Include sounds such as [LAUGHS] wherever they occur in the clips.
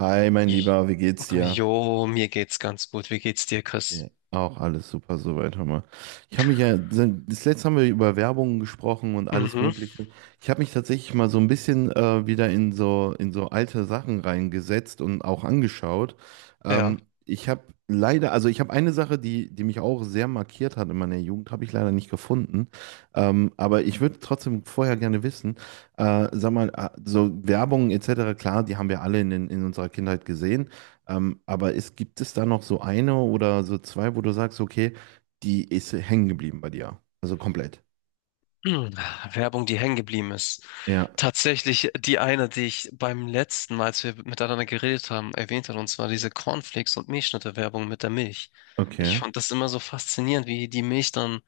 Hi, mein Ich, Lieber, wie geht's dir? jo, mir geht's ganz gut. Wie geht's dir, Ja, Chris? auch alles super soweit, hör mal. Ich habe mich ja, das letzte haben wir über Werbungen gesprochen und alles Mhm, Mögliche. Ich habe mich tatsächlich mal so ein bisschen wieder in so alte Sachen reingesetzt und auch angeschaut. ja. [CLEARS THROAT] Ich habe leider, also ich habe eine Sache, die mich auch sehr markiert hat in meiner Jugend, habe ich leider nicht gefunden. Aber ich würde trotzdem vorher gerne wissen, sag mal, so Werbung etc., klar, die haben wir alle in unserer Kindheit gesehen. Gibt es da noch so eine oder so zwei, wo du sagst, okay, die ist hängen geblieben bei dir? Also komplett. Hm, Werbung, die hängen geblieben ist. Ja, Tatsächlich die eine, die ich beim letzten Mal, als wir miteinander geredet haben, erwähnt hat, und zwar diese Cornflakes und Milchschnitte-Werbung mit der Milch. Ich okay. fand das immer so faszinierend, wie die Milch dann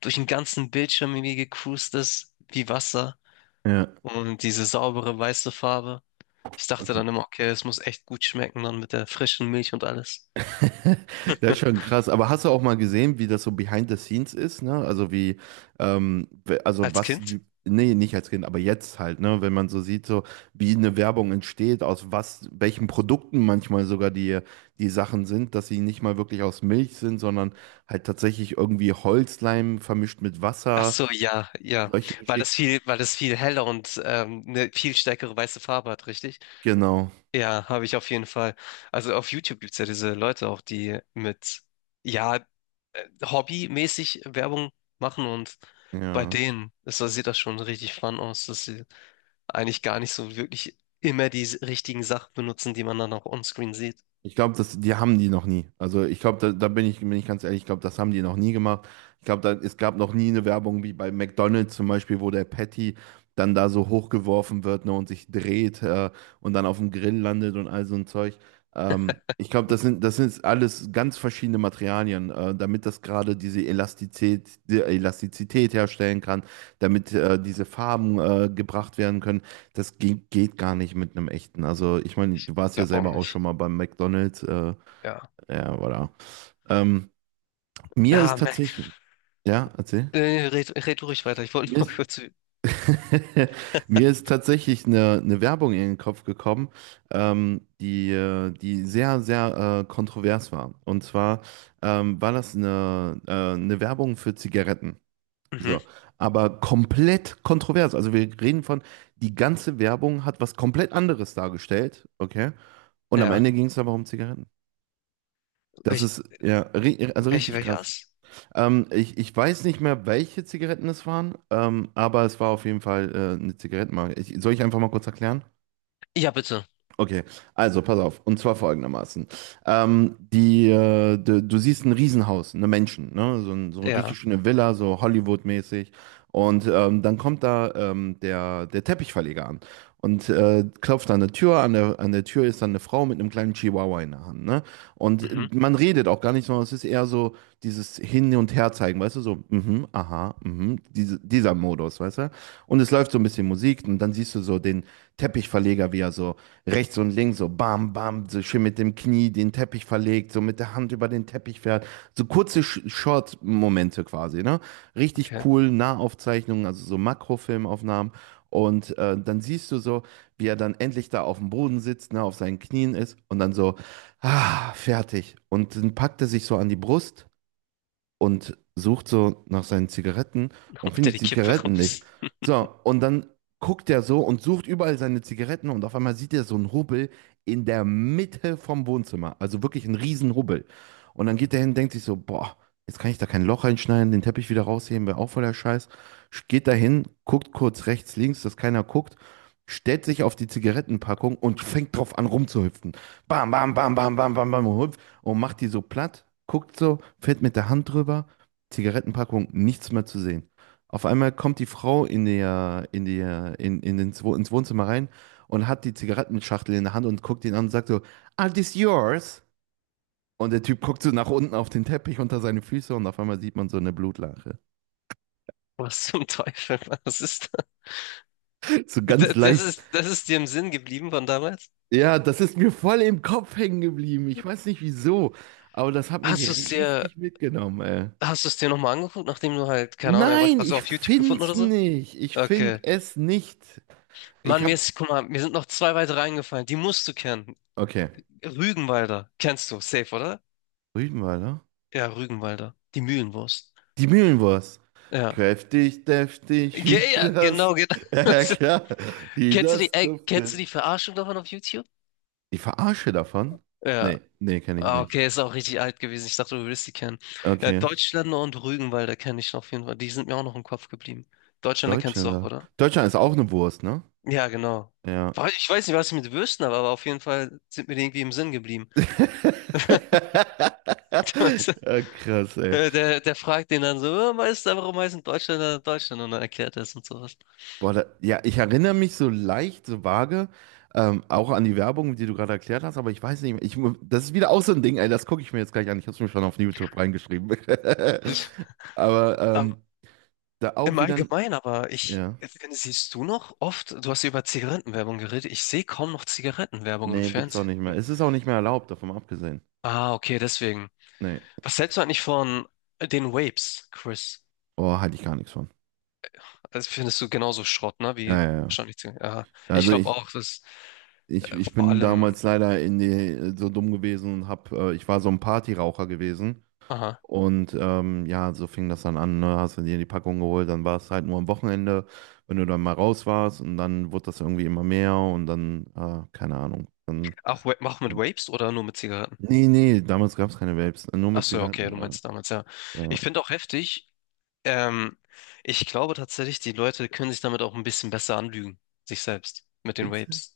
durch den ganzen Bildschirm irgendwie gecruised ist, wie Wasser Ja, und diese saubere weiße Farbe. Ich dachte okay. dann immer, okay, es muss echt gut schmecken dann mit der frischen Milch und alles. [LAUGHS] Das ist schon krass. Aber hast du auch mal gesehen, wie das so behind the scenes ist, ne? Also wie, also Als was Kind? die, nee, nicht als Kind, aber jetzt halt, ne? Wenn man so sieht, so wie eine Werbung entsteht, aus was, welchen Produkten manchmal sogar die Sachen sind, dass sie nicht mal wirklich aus Milch sind, sondern halt tatsächlich irgendwie Holzleim vermischt mit Ach Wasser, so, ja, ja. solche Geschichten. Weil das viel heller und eine viel stärkere weiße Farbe hat, richtig? Genau. Ja, habe ich auf jeden Fall. Also auf YouTube gibt's ja diese Leute auch, die mit, ja, hobbymäßig Werbung machen, und bei Ja. denen sieht das schon richtig fun aus, dass sie eigentlich gar nicht so wirklich immer die richtigen Sachen benutzen, die man dann auch onscreen sieht. Ich glaube, das, die haben die noch nie. Also ich glaube, da bin ich ganz ehrlich, ich glaube, das haben die noch nie gemacht. Ich glaube, da, es gab noch nie eine Werbung wie bei McDonald's zum Beispiel, wo der Patty dann da so hochgeworfen wird, ne, und sich dreht, und dann auf dem Grill landet und all so ein Zeug. Ich glaube, das sind alles ganz verschiedene Materialien, damit das gerade diese Elastizität, die Elastizität herstellen kann, damit diese Farben gebracht werden können. Das geht gar nicht mit einem echten. Also, ich meine, Ich du warst ja glaube auch selber auch schon nicht. mal beim McDonald's. Ja. Ja, voilà. Ähm, Mir ist Ah, Mac. tatsächlich, ja, erzähl. Red du ruhig weiter. Ich wollte Mir nur ist, [LAUGHS] kurz. [LAUGHS] mir ist tatsächlich eine Werbung in den Kopf gekommen, die sehr, sehr kontrovers war. Und zwar war das eine Werbung für Zigaretten. Mhm. So, aber komplett kontrovers. Also wir reden von, die ganze Werbung hat was komplett anderes dargestellt, okay? Und am Ja. Ende ging es aber um Zigaretten. Das Welch, ist ja ri also richtig krass. welches? Ich weiß nicht mehr, welche Zigaretten es waren, aber es war auf jeden Fall eine Zigarettenmarke. Soll ich einfach mal kurz erklären? Ja, bitte. Okay, also pass auf. Und zwar folgendermaßen. Du siehst ein Riesenhaus, eine Menschen, ne? So, so eine Ja. richtig schöne Villa, so Hollywood-mäßig. Und dann kommt da der Teppichverleger an und klopft an der Tür. An der Tür ist dann eine Frau mit einem kleinen Chihuahua in der Hand, ne? Mhm. Und man redet auch gar nicht, sondern es ist eher so dieses Hin- und Herzeigen, weißt du? So, mhm, aha, mhm, dieser Modus, weißt du? Und es läuft so ein bisschen Musik und dann siehst du so den Teppichverleger, wie er so rechts und links so bam, bam, so schön mit dem Knie den Teppich verlegt, so mit der Hand über den Teppich fährt. So kurze Short-Momente quasi, ne? Richtig Okay. cool, Nahaufzeichnungen, also so Makrofilmaufnahmen. Und dann siehst du so, wie er dann endlich da auf dem Boden sitzt, ne, auf seinen Knien ist und dann so, ah, fertig. Und dann packt er sich so an die Brust und sucht so nach seinen Zigaretten [LAUGHS] und Holt er findet die Kippe Zigaretten nicht. raus. So, und dann guckt er so und sucht überall seine Zigaretten und auf einmal sieht er so einen Hubbel in der Mitte vom Wohnzimmer. Also wirklich einen riesen Hubbel. Und dann geht er hin, und denkt sich so, boah, jetzt kann ich da kein Loch reinschneiden, den Teppich wieder rausheben, wäre auch voller Scheiß. Geht da hin, guckt kurz rechts, links, dass keiner guckt. Stellt sich auf die Zigarettenpackung und fängt drauf an rumzuhüpfen. Bam, bam, bam, bam, bam, bam, bam und macht die so platt, guckt so, fährt mit der Hand drüber, Zigarettenpackung, nichts mehr zu sehen. Auf einmal kommt die Frau in der, in der, in den, Zwo- ins Wohnzimmer rein und hat die Zigarettenschachtel in der Hand und guckt ihn an und sagt so, Are this yours? Und der Typ guckt so nach unten auf den Teppich unter seine Füße und auf einmal sieht man so eine Blutlache. [LAUGHS] Was zum Teufel? [LAUGHS] Was ist So das? ganz leicht. Das ist dir im Sinn geblieben von damals? Ja, das ist mir voll im Kopf hängen geblieben. Ich weiß nicht wieso, aber das hat mich Hast du es dir, richtig mitgenommen, ey. hast du es dir nochmal angeguckt, nachdem du halt, keine Ahnung, erwachsen- Nein, also ich auf YouTube gefunden find's oder so? nicht. Ich find Okay. es nicht. Ich Mann, mir hab. ist, guck mal, mir sind noch zwei weitere eingefallen. Die musst du kennen. Okay. Rügenwalder. Kennst du, safe, oder? Rügenwalder? Ja, Rügenwalder. Die Mühlenwurst. Die Mühlenwurst. Ja. Kräftig, deftig, wie das. Genau, genau. [LAUGHS] Ja, [LAUGHS] klar. Wie Kennst du die, das ey, kennst du duftet. die Verarschung davon auf YouTube? Die Verarsche davon? Ja. Nee, nee, kenne ich Ah, nicht. okay, ist auch richtig alt gewesen. Ich dachte, du würdest die kennen. Ja, Okay. Deutschländer und Rügenwalder kenne ich noch auf jeden Fall. Die sind mir auch noch im Kopf geblieben. Deutschländer kennst du auch, Deutschländer. oder? Deutschland ist auch eine Wurst, ne? Ja, genau. Ja. Ich weiß nicht, was ich mit Würsten habe, aber auf jeden Fall sind mir die irgendwie im Sinn geblieben. [LAUGHS] Ja, [LAUGHS] krass, ey. Der fragt den dann so, "Oh, Meister, warum heißen Deutschländer Deutschland? Und dann erklärt er es und sowas. Boah, da, ja, ich erinnere mich so leicht, so vage, auch an die Werbung, die du gerade erklärt hast, aber ich weiß nicht mehr. Das ist wieder auch so ein Ding, ey, das gucke ich mir jetzt gleich an. Ich habe es mir schon auf YouTube reingeschrieben. Ich, [LAUGHS] Aber ähm, da auch im wieder ein. Allgemeinen, aber Ja. finde, siehst du noch oft, du hast ja über Zigarettenwerbung geredet, ich sehe kaum noch Zigarettenwerbung im Nee, gibt's auch Fernsehen. nicht mehr. Es ist auch nicht mehr erlaubt, davon mal abgesehen. Ah, okay, deswegen. Nee. Was hältst du eigentlich von den Vapes, Chris? Oh, halte ich gar nichts von. Also findest du genauso Schrott, ne? Wie Ja, ja, ja. wahrscheinlich. Zig- Aha. Ich Also glaube ich, auch, dass ich, ich vor bin allem. damals leider so dumm gewesen und ich war so ein Partyraucher gewesen. Aha. Und ja, so fing das dann an, ne? Hast du dir die Packung geholt, dann war es halt nur am Wochenende, wenn du dann mal raus warst und dann wurde das irgendwie immer mehr und dann, keine Ahnung. Auch, auch mit Vapes oder nur mit Zigaretten? Nee, nee, damals gab es keine Vapes, nur Ach mit so, ja, okay, Zigaretten. du meinst damals, ja. Ja. Ich finde auch heftig. Ähm, ich glaube tatsächlich, die Leute können sich damit auch ein bisschen besser anlügen, sich selbst, mit den Witzig. Vapes.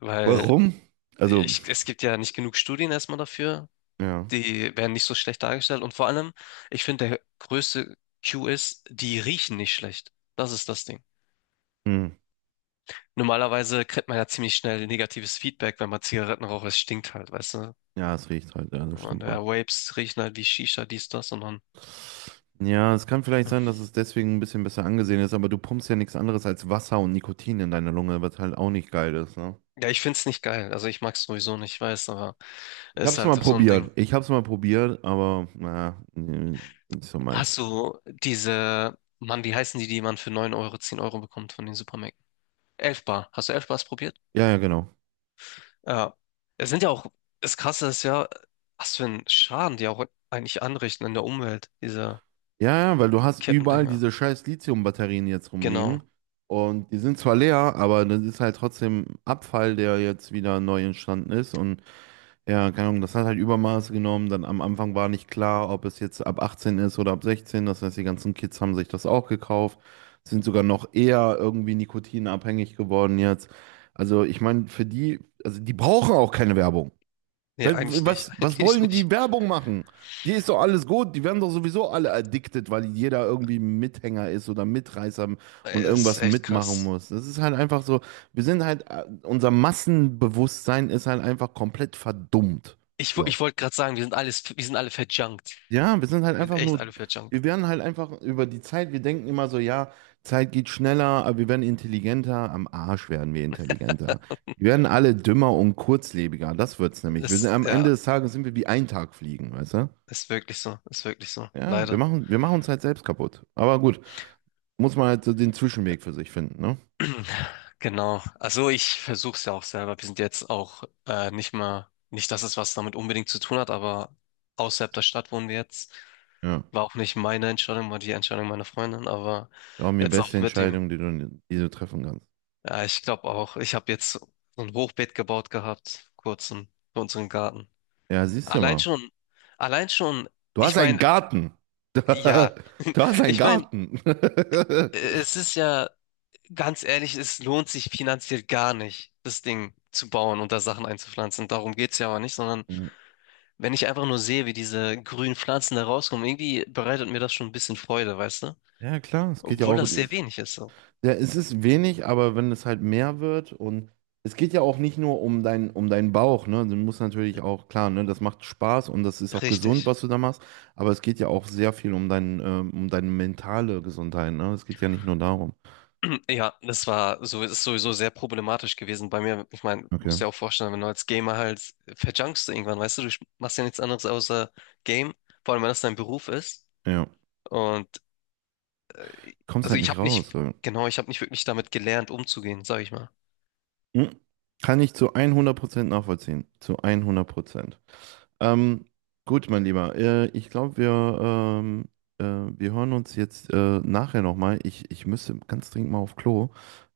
Weil Warum? Also, es gibt ja nicht genug Studien erstmal dafür. ja. Die werden nicht so schlecht dargestellt. Und vor allem, ich finde, der größte Cue ist, die riechen nicht schlecht. Das ist das Ding. Hm. Normalerweise kriegt man ja ziemlich schnell negatives Feedback, wenn man Zigaretten raucht. Es stinkt halt, weißt du? Ja, es riecht halt, ja, das Und stimmt wohl. ja, Vapes riechen halt wie Shisha, dies, das und dann. Ja, es kann vielleicht Ja, sein, dass es deswegen ein bisschen besser angesehen ist, aber du pumpst ja nichts anderes als Wasser und Nikotin in deine Lunge, was halt auch nicht geil ist, ne? ja, ich find's nicht geil. Also ich mag's sowieso nicht, ich weiß, aber Ich ist hab's halt mal so ein Ding. probiert. Ich hab's mal probiert, aber naja, nee, nicht so Hast meins. du diese, Mann, wie heißen die, die man für 9 Euro, 10 Euro bekommt von den Supermärkten? 11 Bar. Hast du 11 Bars probiert? Ja, ja, genau. Ja. Es sind ja auch, das Krasse ist ja, was für einen Schaden die auch eigentlich anrichten in der Umwelt, diese Ja, ja, weil du hast überall Kippendinger. diese scheiß Lithium-Batterien jetzt Genau. rumliegen. Und die sind zwar leer, aber das ist halt trotzdem Abfall, der jetzt wieder neu entstanden ist. Und ja, keine Ahnung, das hat halt Übermaß genommen. Dann am Anfang war nicht klar, ob es jetzt ab 18 ist oder ab 16. Das heißt, die ganzen Kids haben sich das auch gekauft, sind sogar noch eher irgendwie nikotinabhängig geworden jetzt. Also ich meine, für die, also die brauchen auch keine Werbung. Nee, eigentlich nicht. Was, [LAUGHS] was Eigentlich wollen die nicht. Werbung machen? Die ist doch alles gut, die werden doch sowieso alle addicted, weil jeder irgendwie ein Mithänger ist oder Mitreißer und Ey, das irgendwas ist echt mitmachen krass. muss. Das ist halt einfach so, unser Massenbewusstsein ist halt einfach komplett verdummt. So. Ich wollte gerade sagen, wir sind alle verjunkt. Ja, wir sind halt Wir sind einfach echt nur, alle verjunkt. wir werden halt einfach über die Zeit, wir denken immer so, ja, Zeit geht schneller, aber wir werden intelligenter, am Arsch werden wir intelligenter. Wir werden alle dümmer und kurzlebiger, das wird's nämlich. Wir sind, Ist, am ja, Ende des Tages sind wir wie ein Tag fliegen, weißt du? ist wirklich so. Ist wirklich so. Ja, Leider. Wir machen uns halt selbst kaputt. Aber gut, muss man halt so den Zwischenweg für sich finden, ne? [CLEARS THROAT] Genau. Also ich versuche es ja auch selber. Wir sind jetzt auch nicht mal, nicht, dass es was damit unbedingt zu tun hat, aber außerhalb der Stadt wohnen wir jetzt. Ja, War auch nicht meine Entscheidung, war die Entscheidung meiner Freundin, aber glaub mir, jetzt auch beste mit dem, Entscheidung, die du treffen kannst. ja, ich glaube auch, ich habe jetzt so ein Hochbeet gebaut gehabt, kurz in, für unseren Garten. Ja, siehst du Allein mal, schon, allein schon, du ich hast einen meine, Garten. ja, [LAUGHS] Du hast einen ich meine, Garten. es ist ja, ganz ehrlich, es lohnt sich finanziell gar nicht, das Ding zu bauen und da Sachen einzupflanzen. Darum geht's ja aber nicht, sondern [LAUGHS] wenn ich einfach nur sehe, wie diese grünen Pflanzen da rauskommen, irgendwie bereitet mir das schon ein bisschen Freude, weißt du? Ja, klar, es geht ja Obwohl auch, das sehr wenig ist, so. ja, es ist wenig, aber wenn es halt mehr wird und es geht ja auch nicht nur um deinen Bauch, ne? Du musst natürlich auch, klar, ne, das macht Spaß und das ist auch gesund, Richtig. was du da machst, aber es geht ja auch sehr viel um deine mentale Gesundheit, ne? Es geht ja nicht nur darum. Ja, das war so, ist sowieso sehr problematisch gewesen bei mir. Ich meine, Okay. musst dir auch vorstellen, wenn du als Gamer halt verjunkst du irgendwann, weißt du, du machst ja nichts anderes außer Game, vor allem wenn das dein Beruf ist. Ja. Und Kommst also halt ich nicht habe raus. nicht, So. genau, ich habe nicht wirklich damit gelernt, umzugehen, sag ich mal. Hm. Kann ich zu 100% nachvollziehen. Zu 100%. Ähm, gut, mein Lieber, ich glaube, ähm, wir hören uns jetzt nachher nochmal. Ich müsste ganz dringend mal auf Klo.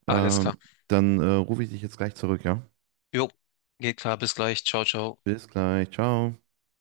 Alles Ähm, klar. Dann rufe ich dich jetzt gleich zurück, ja? Jo, geht klar, bis gleich. Ciao, ciao. Bis gleich, ciao.